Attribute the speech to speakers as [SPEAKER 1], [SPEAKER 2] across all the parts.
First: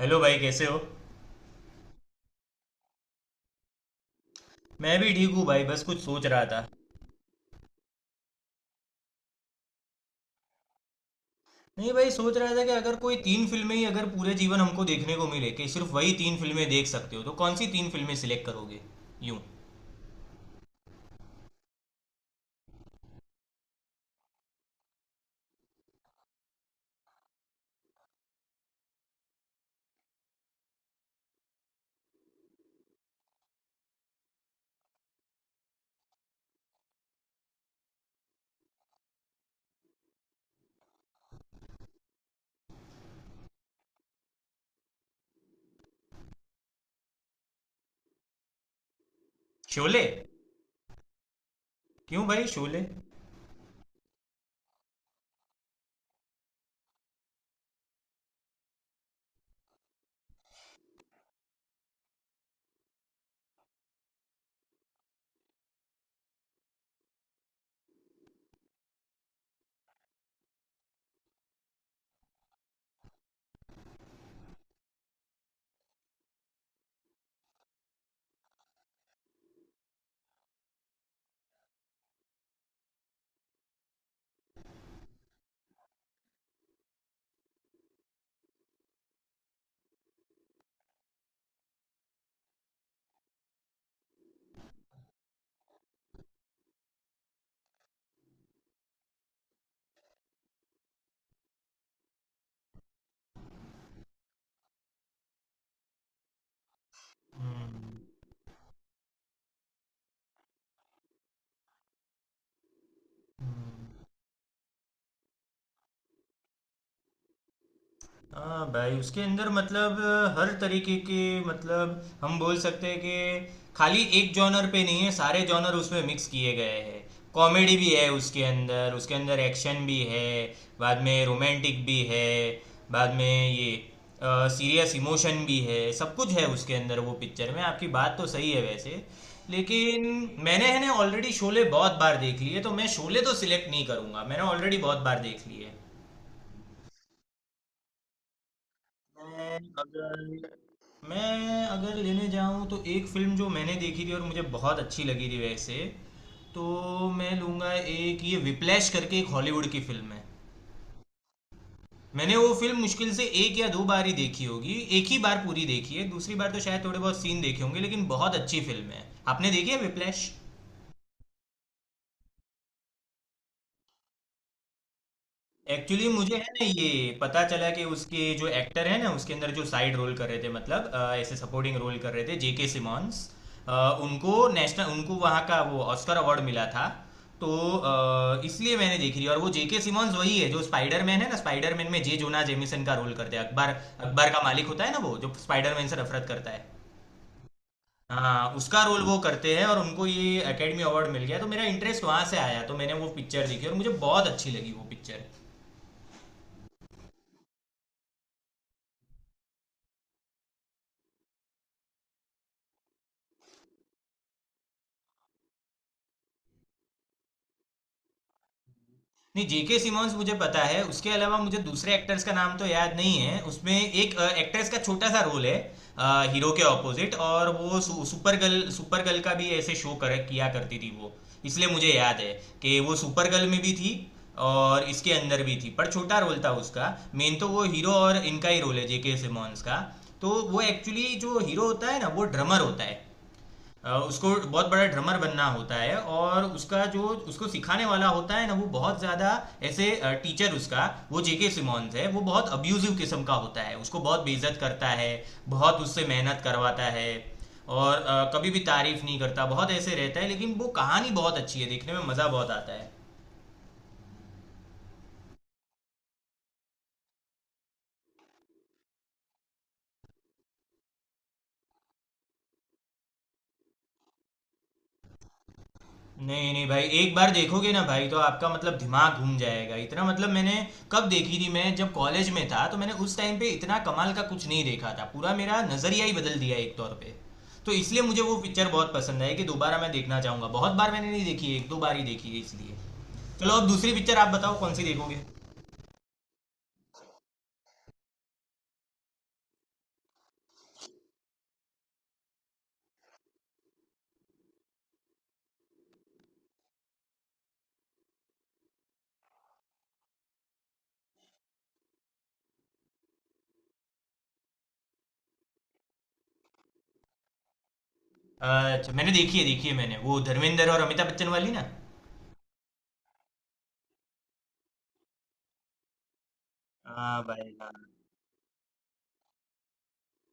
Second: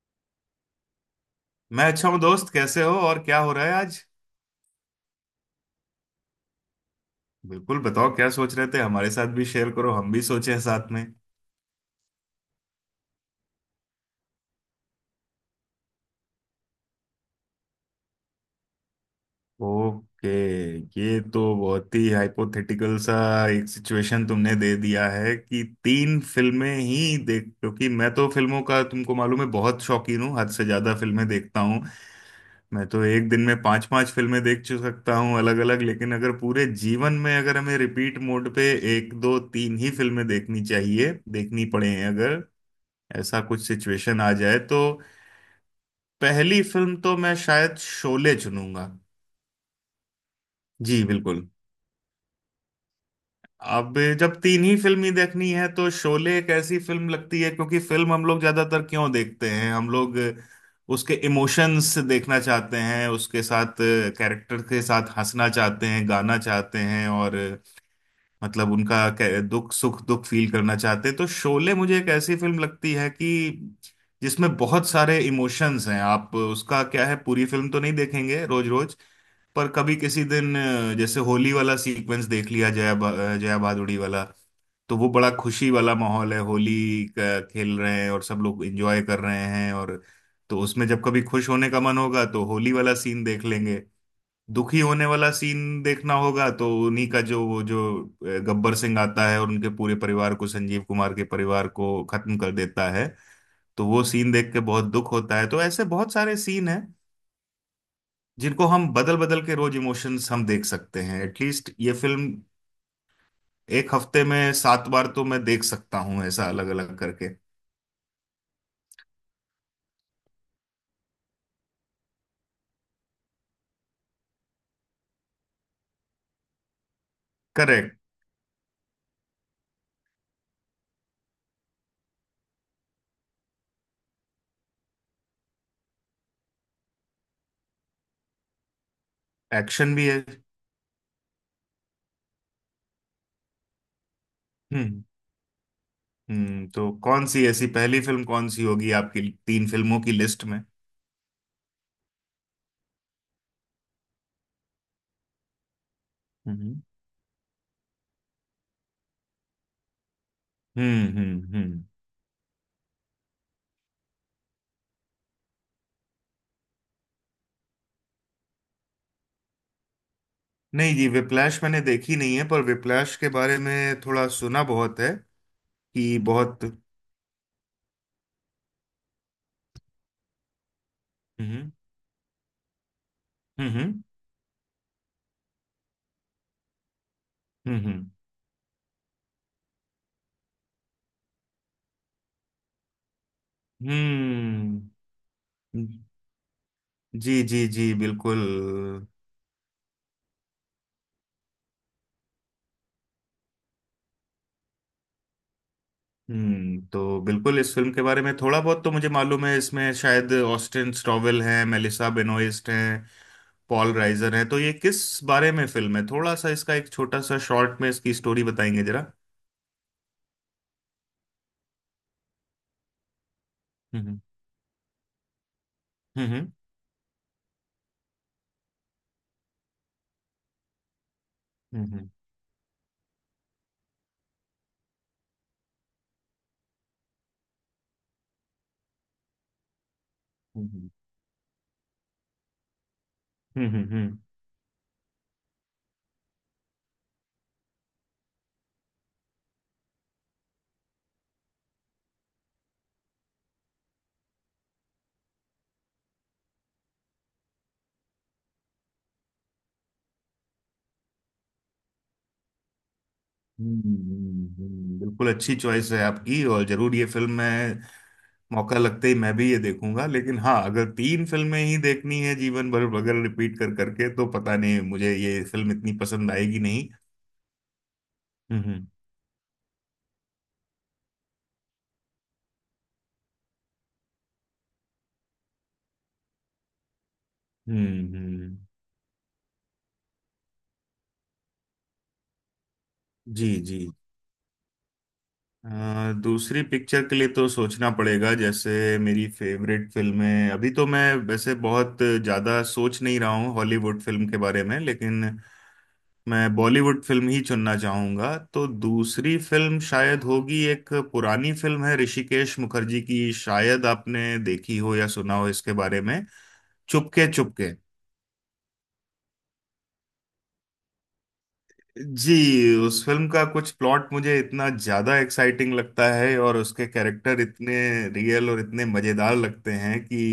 [SPEAKER 1] Hello भाई, कैसे हो।
[SPEAKER 2] मैं अच्छा हूँ दोस्त, कैसे हो और क्या हो रहा है आज।
[SPEAKER 1] मैं भी ठीक हूँ भाई, बस कुछ सोच रहा था।
[SPEAKER 2] बिल्कुल बताओ क्या सोच रहे थे, हमारे साथ भी शेयर करो, हम भी सोचे साथ में।
[SPEAKER 1] नहीं भाई, सोच रहा था कि अगर कोई तीन फिल्में ही अगर पूरे जीवन हमको देखने को मिले कि सिर्फ वही तीन फिल्में देख सकते हो तो कौन सी तीन फिल्में सिलेक्ट करोगे। यूं।
[SPEAKER 2] ओके। ये तो बहुत ही हाइपोथेटिकल सा एक सिचुएशन तुमने दे दिया है कि तीन फिल्में ही देख, क्योंकि मैं तो फिल्मों का, तुमको मालूम है, बहुत शौकीन हूँ, हद से ज्यादा फिल्में देखता हूँ। मैं तो एक दिन में पांच पांच फिल्में देख सकता हूँ अलग अलग, लेकिन अगर पूरे जीवन में अगर हमें रिपीट मोड पे एक दो तीन ही फिल्में देखनी चाहिए, देखनी पड़े अगर ऐसा कुछ सिचुएशन आ जाए, तो पहली फिल्म तो मैं शायद शोले चुनूंगा।
[SPEAKER 1] शोले।
[SPEAKER 2] जी बिल्कुल।
[SPEAKER 1] क्यों भाई शोले?
[SPEAKER 2] अब जब तीन ही फिल्म ही देखनी है तो शोले एक ऐसी फिल्म लगती है, क्योंकि फिल्म हम लोग ज्यादातर क्यों देखते हैं, हम लोग उसके इमोशंस देखना चाहते हैं, उसके साथ कैरेक्टर के साथ हंसना चाहते हैं, गाना चाहते हैं, और मतलब उनका दुख सुख दुख फील करना चाहते हैं। तो शोले मुझे एक ऐसी फिल्म लगती है कि जिसमें बहुत सारे इमोशंस हैं। आप उसका क्या है, पूरी फिल्म तो नहीं देखेंगे रोज रोज, पर कभी किसी दिन, जैसे होली वाला सीक्वेंस देख लिया, जया भादुड़ी वाला, तो वो बड़ा खुशी वाला माहौल है, होली का खेल रहे हैं और सब लोग एंजॉय कर रहे हैं, और तो उसमें जब कभी खुश होने का मन होगा तो होली वाला सीन देख लेंगे। दुखी होने वाला सीन देखना होगा तो उन्हीं का, जो वो जो गब्बर सिंह आता है और उनके पूरे परिवार को, संजीव कुमार के परिवार को खत्म कर देता है, तो वो सीन देख के बहुत दुख होता है। तो ऐसे बहुत सारे सीन हैं
[SPEAKER 1] हम्म।
[SPEAKER 2] जिनको हम बदल बदल के रोज इमोशंस हम देख सकते हैं। एटलीस्ट ये फिल्म एक हफ्ते में सात बार तो मैं देख सकता हूँ ऐसा अलग अलग करके।
[SPEAKER 1] हाँ भाई, उसके अंदर मतलब हर तरीके के मतलब हम बोल सकते हैं कि खाली एक जॉनर पे नहीं है, सारे जॉनर उसमें मिक्स किए गए हैं। कॉमेडी भी
[SPEAKER 2] करेक्ट।
[SPEAKER 1] है, उसके अंदर एक्शन भी है। बाद में रोमांटिक भी है। बाद में ये सीरियस इमोशन भी है, सब कुछ है उसके अंदर वो पिक्चर में। आपकी बात तो सही है वैसे,
[SPEAKER 2] एक्शन
[SPEAKER 1] लेकिन
[SPEAKER 2] भी है।
[SPEAKER 1] मैंने है ना ऑलरेडी शोले बहुत बार देख ली है, तो मैं शोले तो सिलेक्ट नहीं करूंगा, मैंने ऑलरेडी बहुत
[SPEAKER 2] हम्म,
[SPEAKER 1] बार देख ली है।
[SPEAKER 2] हम्म। तो कौन सी ऐसी पहली फिल्म कौन सी होगी आपकी
[SPEAKER 1] मैं
[SPEAKER 2] तीन फिल्मों की लिस्ट
[SPEAKER 1] अगर
[SPEAKER 2] में?
[SPEAKER 1] मैं अगर लेने जाऊँ तो एक फिल्म जो मैंने देखी थी और मुझे बहुत अच्छी लगी थी वैसे, तो
[SPEAKER 2] हम्म,
[SPEAKER 1] मैं लूँगा एक, ये विप्लैश करके एक हॉलीवुड की फिल्म है।
[SPEAKER 2] हम्म, हम्म, हम्म।
[SPEAKER 1] मैंने वो फिल्म मुश्किल से एक या दो बार ही देखी होगी। एक ही बार पूरी देखी है, दूसरी बार तो शायद थोड़े बहुत सीन देखे होंगे, लेकिन बहुत अच्छी फिल्म है। आपने देखी है विप्लैश?
[SPEAKER 2] नहीं जी, विप्लैश मैंने देखी नहीं है, पर विप्लैश के बारे में थोड़ा सुना बहुत है
[SPEAKER 1] एक्चुअली
[SPEAKER 2] कि
[SPEAKER 1] मुझे है
[SPEAKER 2] बहुत।
[SPEAKER 1] ना ये पता चला कि उसके जो एक्टर है ना, उसके अंदर जो साइड रोल कर रहे थे मतलब ऐसे
[SPEAKER 2] हम्म,
[SPEAKER 1] सपोर्टिंग रोल कर रहे थे, जेके सिमॉन्स। अ,
[SPEAKER 2] हम्म,
[SPEAKER 1] उनको वहाँ का वो ऑस्कर अवार्ड मिला था तो
[SPEAKER 2] हम्म, हम्म,
[SPEAKER 1] इसलिए मैंने देखी थी, और वो जेके सिमॉन्स वही है जो स्पाइडरमैन है ना, स्पाइडरमैन में जे जोना जेमिसन का रोल करते हैं। अकबर, अकबर का मालिक होता
[SPEAKER 2] हम्म।
[SPEAKER 1] है ना वो, जो स्पाइडरमैन से नफरत करता है।
[SPEAKER 2] जी जी जी, बिल्कुल।
[SPEAKER 1] हाँ, उसका रोल वो करते हैं और उनको ये एकेडमी अवार्ड मिल गया, तो मेरा इंटरेस्ट वहां से आया, तो मैंने वो पिक्चर देखी और मुझे बहुत अच्छी लगी वो पिक्चर।
[SPEAKER 2] हम्म। तो बिल्कुल इस फिल्म के बारे में थोड़ा बहुत तो मुझे मालूम है। इसमें शायद ऑस्टिन स्टॉवेल हैं, मेलिसा बेनोइस्ट हैं, पॉल राइजर हैं। तो ये किस बारे में फिल्म है, थोड़ा सा इसका एक छोटा सा शॉर्ट में इसकी स्टोरी बताएंगे जरा?
[SPEAKER 1] नहीं, जेके सिमोन्स मुझे पता है, उसके अलावा मुझे दूसरे एक्टर्स का नाम तो याद नहीं है। उसमें एक
[SPEAKER 2] हम्म,
[SPEAKER 1] एक्ट्रेस का छोटा सा रोल है,
[SPEAKER 2] हम्म, हम्म,
[SPEAKER 1] हीरो के ऑपोजिट, और वो सुपर गर्ल, सुपर गर्ल का भी ऐसे शो कर किया करती थी वो, इसलिए मुझे
[SPEAKER 2] हम्म,
[SPEAKER 1] याद है कि वो सुपर गर्ल में भी थी और इसके अंदर भी थी, पर छोटा रोल था उसका। मेन तो वो हीरो और इनका ही रोल है, जेके सिमोन्स का। तो वो
[SPEAKER 2] हम्म,
[SPEAKER 1] एक्चुअली जो हीरो होता है ना, वो ड्रमर होता है।
[SPEAKER 2] हम्म, हम्म,
[SPEAKER 1] उसको बहुत बड़ा ड्रमर बनना होता है, और उसका जो उसको सिखाने वाला होता है ना, वो बहुत ज्यादा ऐसे टीचर उसका, वो जेके सिमोन्स है, वो बहुत अब्यूजिव किस्म का होता है, उसको बहुत बेइज्जत करता है, बहुत उससे मेहनत करवाता है, और कभी भी तारीफ नहीं करता, बहुत ऐसे रहता है, लेकिन वो कहानी बहुत अच्छी है, देखने में मजा बहुत आता है।
[SPEAKER 2] बिल्कुल अच्छी चॉइस है आपकी, और जरूर ये फिल्म मैं, मौका लगते ही मैं भी ये देखूंगा, लेकिन हाँ, अगर तीन फिल्में ही देखनी है जीवन भर अगर रिपीट कर करके, तो पता नहीं मुझे ये फिल्म इतनी पसंद
[SPEAKER 1] नहीं,
[SPEAKER 2] आएगी
[SPEAKER 1] नहीं भाई,
[SPEAKER 2] नहीं।
[SPEAKER 1] एक बार देखोगे ना भाई तो आपका
[SPEAKER 2] हम्म,
[SPEAKER 1] मतलब
[SPEAKER 2] हम्म,
[SPEAKER 1] दिमाग घूम जाएगा। इतना मतलब, मैंने कब देखी थी, मैं जब कॉलेज में था तो मैंने उस टाइम पे इतना कमाल का कुछ नहीं देखा था। पूरा मेरा नज़रिया ही बदल दिया एक तौर पे। तो इसलिए
[SPEAKER 2] हम्म।
[SPEAKER 1] मुझे वो पिक्चर बहुत पसंद आई, कि दोबारा मैं देखना चाहूँगा। बहुत बार मैंने नहीं देखी है, 1-2 बार ही देखी है इसलिए। चलो,
[SPEAKER 2] जी
[SPEAKER 1] अब
[SPEAKER 2] जी।
[SPEAKER 1] दूसरी पिक्चर आप बताओ, कौन सी देखोगे?
[SPEAKER 2] दूसरी पिक्चर के लिए तो सोचना पड़ेगा। जैसे मेरी फेवरेट फिल्में, अभी तो मैं वैसे बहुत ज्यादा सोच नहीं रहा हूँ हॉलीवुड फिल्म के बारे में, लेकिन मैं बॉलीवुड फिल्म ही चुनना चाहूंगा। तो दूसरी फिल्म शायद होगी एक पुरानी फिल्म है, ऋषिकेश मुखर्जी की, शायद आपने देखी हो या सुना हो इसके बारे में, चुपके चुपके।
[SPEAKER 1] अच्छा, मैंने देखी है, देखी है मैंने। वो धर्मेंद्र और अमिताभ बच्चन वाली ना?
[SPEAKER 2] जी। उस फिल्म का कुछ प्लॉट मुझे इतना ज्यादा एक्साइटिंग लगता है, और उसके
[SPEAKER 1] हाँ
[SPEAKER 2] कैरेक्टर
[SPEAKER 1] भाई हाँ।
[SPEAKER 2] इतने रियल और इतने मजेदार लगते हैं कि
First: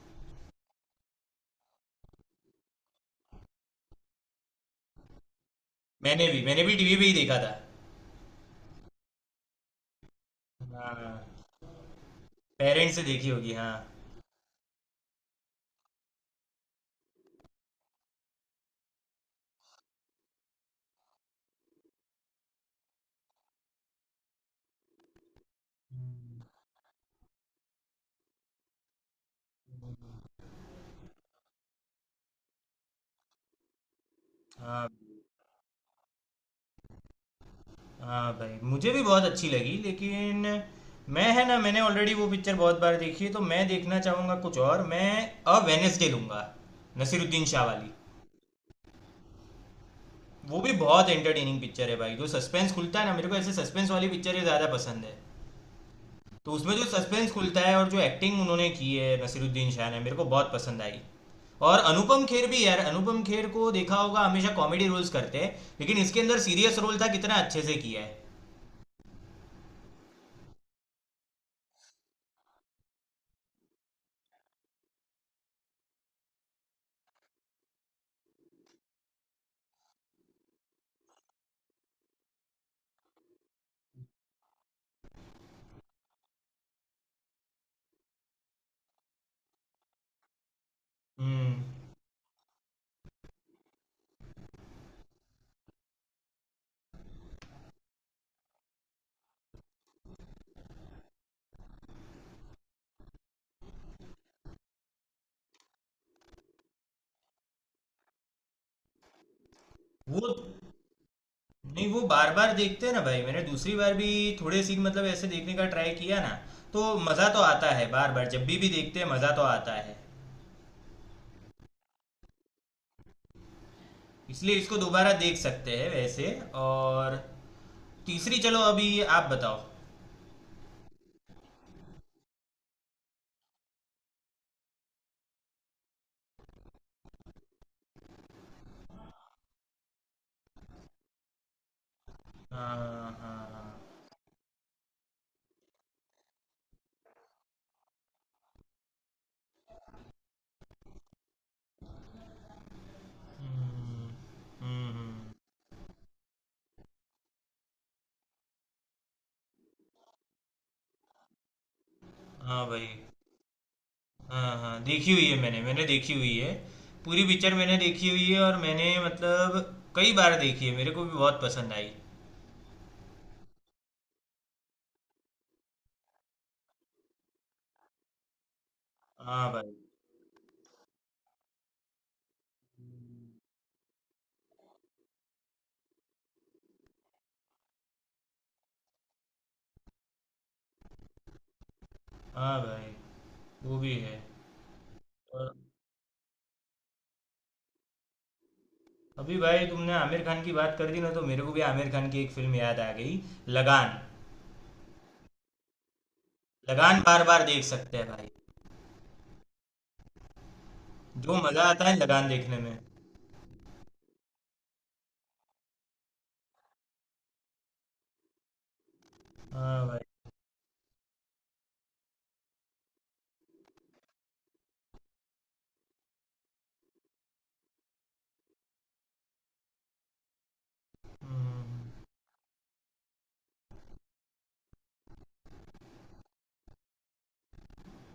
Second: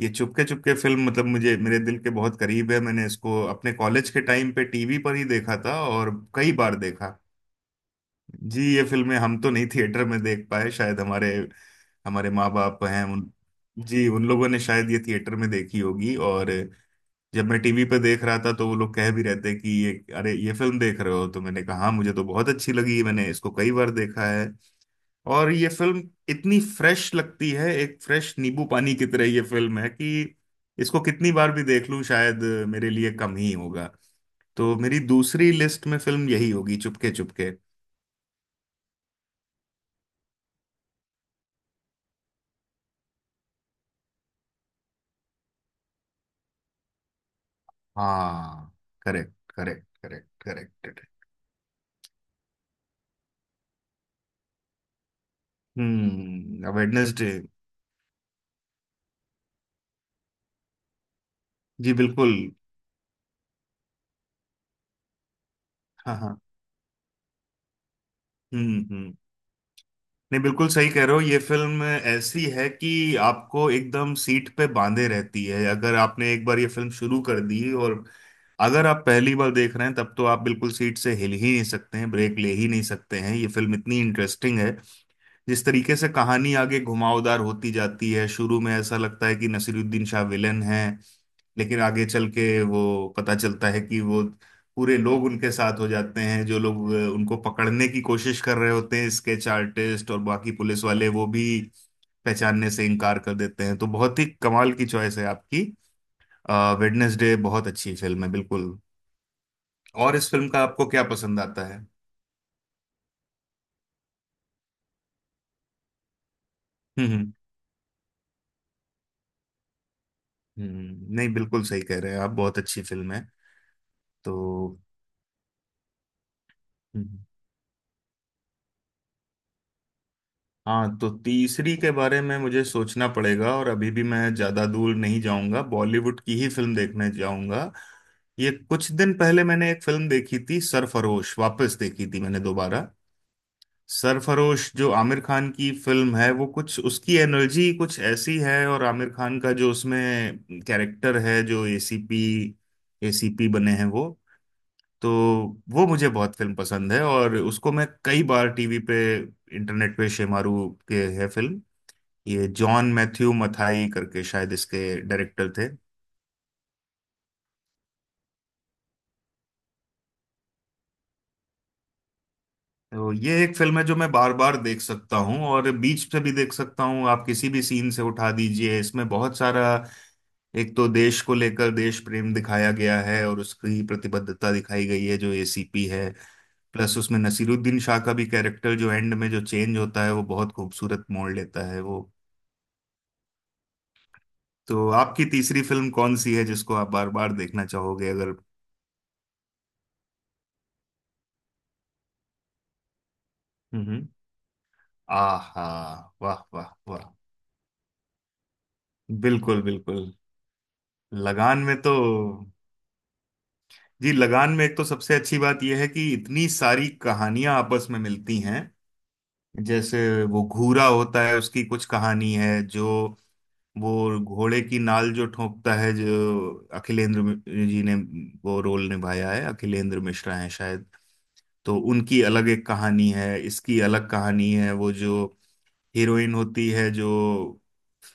[SPEAKER 2] ये चुपके चुपके फिल्म, मतलब मुझे, मेरे दिल के बहुत करीब है। मैंने इसको अपने कॉलेज के टाइम पे टीवी पर ही देखा था और
[SPEAKER 1] मैंने भी
[SPEAKER 2] कई
[SPEAKER 1] मैंने भी
[SPEAKER 2] बार
[SPEAKER 1] टीवी पे ही
[SPEAKER 2] देखा।
[SPEAKER 1] देखा था।
[SPEAKER 2] जी, ये फिल्में हम तो नहीं थिएटर में देख पाए शायद,
[SPEAKER 1] हाँ,
[SPEAKER 2] हमारे हमारे माँ बाप
[SPEAKER 1] पेरेंट्स से
[SPEAKER 2] हैं
[SPEAKER 1] देखी
[SPEAKER 2] उन,
[SPEAKER 1] होगी हाँ।
[SPEAKER 2] जी उन लोगों ने शायद ये थिएटर में देखी होगी, और जब मैं टीवी पे देख रहा था तो वो लोग कह भी रहते हैं कि ये, अरे ये फिल्म देख रहे हो, तो मैंने कहा "हाँ, मुझे तो बहुत अच्छी लगी, मैंने इसको कई बार देखा है।" और ये फिल्म इतनी फ्रेश लगती है, एक फ्रेश नींबू पानी की तरह ये फिल्म है कि इसको कितनी बार भी देख लूं शायद मेरे लिए कम ही होगा। तो
[SPEAKER 1] हाँ।
[SPEAKER 2] मेरी दूसरी लिस्ट में फिल्म यही होगी, चुपके चुपके।
[SPEAKER 1] हाँ भाई, मुझे भी बहुत अच्छी लगी, लेकिन मैं है ना, मैंने ऑलरेडी वो पिक्चर बहुत बार देखी है, तो मैं देखना चाहूँगा कुछ और। मैं अ वेनेसडे लूँगा, नसीरुद्दीन शाह वाली।
[SPEAKER 2] हाँ, करेक्ट करेक्ट करेक्ट
[SPEAKER 1] वो भी
[SPEAKER 2] करेक्ट।
[SPEAKER 1] बहुत एंटरटेनिंग पिक्चर है भाई, जो सस्पेंस खुलता है ना, मेरे को ऐसे सस्पेंस वाली पिक्चरें ज़्यादा पसंद है। तो
[SPEAKER 2] हम्म,
[SPEAKER 1] उसमें जो सस्पेंस
[SPEAKER 2] वेडनेसडे।
[SPEAKER 1] खुलता है, और जो एक्टिंग उन्होंने की है नसीरुद्दीन शाह ने, मेरे को बहुत पसंद आई। और
[SPEAKER 2] जी
[SPEAKER 1] अनुपम
[SPEAKER 2] बिल्कुल।
[SPEAKER 1] खेर भी यार, अनुपम खेर को देखा होगा, हमेशा कॉमेडी रोल्स करते हैं, लेकिन
[SPEAKER 2] हाँ,
[SPEAKER 1] इसके अंदर
[SPEAKER 2] हाँ।
[SPEAKER 1] सीरियस रोल था, कितना अच्छे से किया है।
[SPEAKER 2] हम्म, हम्म। नहीं, बिल्कुल सही कह रहे हो, ये फिल्म ऐसी है कि आपको एकदम सीट पे बांधे रहती है। अगर आपने एक बार ये फिल्म शुरू कर दी, और अगर आप पहली बार देख रहे हैं, तब तो आप बिल्कुल सीट से हिल ही नहीं सकते हैं, ब्रेक ले ही नहीं सकते हैं, ये फिल्म इतनी इंटरेस्टिंग है। जिस तरीके से कहानी आगे घुमावदार होती जाती है, शुरू में ऐसा लगता है कि नसीरुद्दीन शाह विलेन है,
[SPEAKER 1] हम्म
[SPEAKER 2] लेकिन आगे चल के वो, पता चलता है कि वो पूरे लोग उनके साथ हो जाते हैं, जो लोग उनको पकड़ने की कोशिश कर रहे होते हैं, स्केच आर्टिस्ट और बाकी पुलिस वाले, वो भी पहचानने से इनकार कर देते हैं। तो बहुत ही कमाल की चॉइस है आपकी, वेडनेसडे बहुत अच्छी फिल्म है बिल्कुल। और
[SPEAKER 1] वो,
[SPEAKER 2] इस फिल्म का आपको क्या पसंद आता है?
[SPEAKER 1] नहीं वो बार बार देखते हैं ना भाई, मैंने दूसरी बार भी थोड़े सीन मतलब ऐसे देखने का ट्राई किया ना, तो
[SPEAKER 2] हम्म,
[SPEAKER 1] मज़ा
[SPEAKER 2] हम्म।
[SPEAKER 1] तो आता है, बार बार जब भी देखते हैं मज़ा तो आता है,
[SPEAKER 2] नहीं, बिल्कुल सही कह रहे हैं आप, बहुत अच्छी फिल्म है तो।
[SPEAKER 1] इसलिए इसको दोबारा देख सकते हैं वैसे। और
[SPEAKER 2] हम्म।
[SPEAKER 1] तीसरी, चलो अभी आप बताओ।
[SPEAKER 2] हाँ, तो तीसरी के बारे में मुझे सोचना पड़ेगा, और अभी भी मैं ज्यादा दूर नहीं जाऊंगा, बॉलीवुड की ही फिल्म देखने जाऊंगा। ये कुछ दिन पहले मैंने एक फिल्म देखी थी सरफरोश, वापस देखी थी मैंने
[SPEAKER 1] हाँ,
[SPEAKER 2] दोबारा।
[SPEAKER 1] हाँ, हाँ।
[SPEAKER 2] सरफरोश जो आमिर खान की फिल्म है वो, कुछ उसकी एनर्जी कुछ ऐसी है, और आमिर खान का जो उसमें कैरेक्टर है, जो एसीपी, एसीपी बने हैं वो,
[SPEAKER 1] हम्म, हम्म,
[SPEAKER 2] तो
[SPEAKER 1] हम्म।
[SPEAKER 2] वो मुझे बहुत फिल्म पसंद है, और उसको मैं कई बार टीवी पे, इंटरनेट पे शेमारू के है फिल्म। ये
[SPEAKER 1] हाँ भाई,
[SPEAKER 2] जॉन मैथ्यू मथाई करके
[SPEAKER 1] हाँ
[SPEAKER 2] शायद
[SPEAKER 1] हाँ,
[SPEAKER 2] इसके
[SPEAKER 1] देखी हुई है
[SPEAKER 2] डायरेक्टर
[SPEAKER 1] मैंने,
[SPEAKER 2] थे।
[SPEAKER 1] मैंने देखी हुई है। पूरी पिक्चर मैंने देखी हुई है, और मैंने मतलब कई बार देखी है, मेरे को भी बहुत पसंद आई।
[SPEAKER 2] तो ये एक फिल्म है जो मैं बार बार देख सकता हूँ, और बीच से भी देख सकता हूँ, आप किसी भी सीन से उठा दीजिए, इसमें बहुत
[SPEAKER 1] हाँ
[SPEAKER 2] सारा,
[SPEAKER 1] भाई।
[SPEAKER 2] एक तो देश को लेकर देश प्रेम दिखाया गया है और उसकी प्रतिबद्धता दिखाई गई है जो एसीपी है। प्लस उसमें नसीरुद्दीन शाह का भी कैरेक्टर जो एंड में जो चेंज होता है वो बहुत खूबसूरत मोड़ लेता है वो।
[SPEAKER 1] हाँ भाई, वो भी है।
[SPEAKER 2] तो आपकी तीसरी फिल्म कौन सी है जिसको आप बार बार देखना चाहोगे अगर?
[SPEAKER 1] अभी भाई, तुमने आमिर खान की बात कर दी ना, तो मेरे को भी आमिर खान की एक फिल्म याद आ गई। लगान।
[SPEAKER 2] हम्म। आहा, वाह वाह
[SPEAKER 1] लगान
[SPEAKER 2] वाह।
[SPEAKER 1] बार बार देख सकते हैं भाई,
[SPEAKER 2] बिल्कुल, बिल्कुल।
[SPEAKER 1] जो
[SPEAKER 2] लगान
[SPEAKER 1] मजा
[SPEAKER 2] में
[SPEAKER 1] आता
[SPEAKER 2] तो,
[SPEAKER 1] है लगान देखने में!
[SPEAKER 2] जी लगान में एक तो सबसे अच्छी बात यह है कि इतनी सारी कहानियां आपस में मिलती हैं।
[SPEAKER 1] हाँ
[SPEAKER 2] जैसे,
[SPEAKER 1] भाई।
[SPEAKER 2] वो घूरा होता है उसकी कुछ कहानी है जो, वो घोड़े की नाल जो ठोंकता है जो, अखिलेंद्र जी ने वो रोल निभाया है, अखिलेंद्र मिश्रा है शायद। तो
[SPEAKER 1] हम्म।
[SPEAKER 2] उनकी अलग एक कहानी है, इसकी अलग कहानी है। वो जो हीरोइन होती है, जो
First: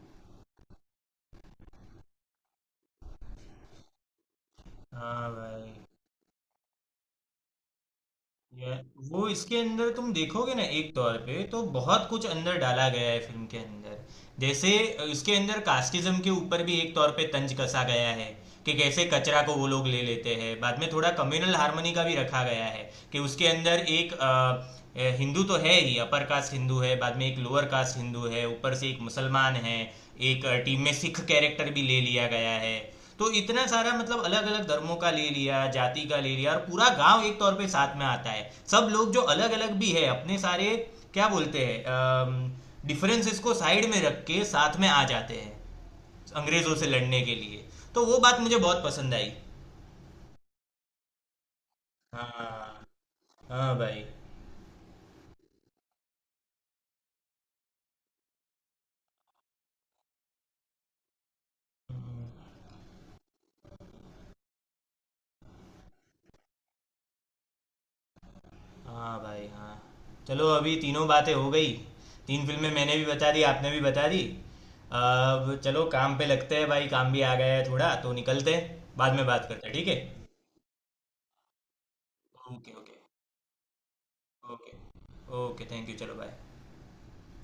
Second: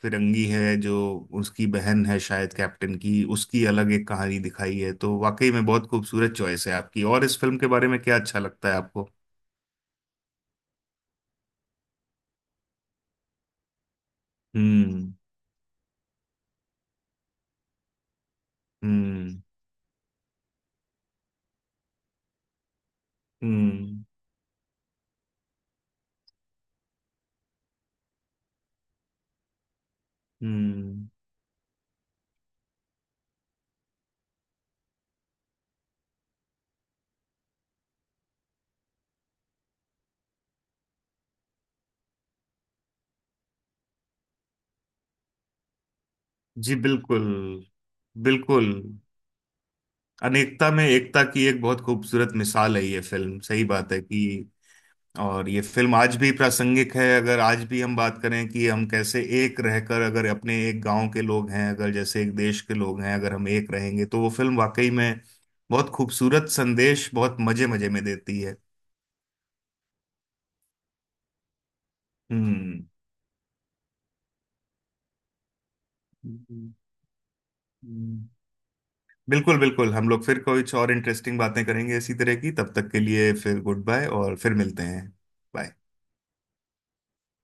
[SPEAKER 2] फिरंगी है, जो उसकी बहन है शायद कैप्टन की, उसकी अलग एक कहानी दिखाई है। तो
[SPEAKER 1] हाँ
[SPEAKER 2] वाकई में
[SPEAKER 1] भाई,
[SPEAKER 2] बहुत खूबसूरत चॉइस है आपकी, और इस फिल्म के बारे में क्या अच्छा लगता है
[SPEAKER 1] यार,
[SPEAKER 2] आपको?
[SPEAKER 1] वो इसके अंदर तुम देखोगे ना, एक तौर पे तो बहुत कुछ अंदर डाला गया है फिल्म के अंदर। जैसे
[SPEAKER 2] हम्म,
[SPEAKER 1] इसके अंदर कास्टिज्म के ऊपर भी एक तौर पे तंज कसा गया है, कि कैसे कचरा
[SPEAKER 2] हम्म,
[SPEAKER 1] को वो लोग ले लेते हैं। बाद में थोड़ा कम्युनल हार्मनी का भी रखा गया है, कि उसके अंदर
[SPEAKER 2] हम्म,
[SPEAKER 1] एक हिंदू तो है ही, अपर कास्ट हिंदू है, बाद में एक लोअर कास्ट हिंदू है, ऊपर से एक मुसलमान है, एक टीम में
[SPEAKER 2] हम्म।
[SPEAKER 1] सिख कैरेक्टर भी ले लिया गया है। तो इतना सारा मतलब अलग अलग धर्मों का ले लिया, जाति का ले लिया, और पूरा गांव एक तौर पे साथ में आता है, सब लोग जो अलग अलग भी है, अपने सारे क्या बोलते हैं, डिफरेंसेस को साइड में रख के साथ में आ जाते हैं, अंग्रेजों
[SPEAKER 2] जी
[SPEAKER 1] से लड़ने
[SPEAKER 2] बिल्कुल,
[SPEAKER 1] के लिए। तो वो बात मुझे
[SPEAKER 2] बिल्कुल।
[SPEAKER 1] बहुत पसंद आई।
[SPEAKER 2] अनेकता में एकता की एक बहुत खूबसूरत मिसाल है
[SPEAKER 1] हाँ।
[SPEAKER 2] ये फिल्म, सही
[SPEAKER 1] हाँ
[SPEAKER 2] बात है
[SPEAKER 1] भाई।
[SPEAKER 2] कि, और ये फिल्म आज भी प्रासंगिक है। अगर आज भी हम बात करें कि हम कैसे एक रहकर, अगर अपने एक गांव के लोग हैं, अगर जैसे एक देश के लोग हैं, अगर हम एक रहेंगे, तो वो फिल्म वाकई में बहुत खूबसूरत संदेश बहुत मजे मजे में देती है।
[SPEAKER 1] हाँ भाई। हाँ। चलो, अभी तीनों बातें हो गई, तीन फिल्में
[SPEAKER 2] हम्म,
[SPEAKER 1] मैंने भी बता दी, आपने भी बता दी। अब चलो काम पे लगते हैं
[SPEAKER 2] हम्म,
[SPEAKER 1] भाई, काम भी आ गया है थोड़ा, तो
[SPEAKER 2] हम्म।
[SPEAKER 1] निकलते हैं, बाद में बात
[SPEAKER 2] बिल्कुल,
[SPEAKER 1] करते हैं, ठीक
[SPEAKER 2] बिल्कुल।
[SPEAKER 1] है।
[SPEAKER 2] हम लोग फिर कुछ और इंटरेस्टिंग बातें करेंगे इसी तरह की,
[SPEAKER 1] ओके,
[SPEAKER 2] तब तक
[SPEAKER 1] ओके,
[SPEAKER 2] के लिए फिर गुड बाय, और फिर
[SPEAKER 1] ओके,
[SPEAKER 2] मिलते हैं।
[SPEAKER 1] Okay,
[SPEAKER 2] Bye.
[SPEAKER 1] थैंक यू, चलो बाय।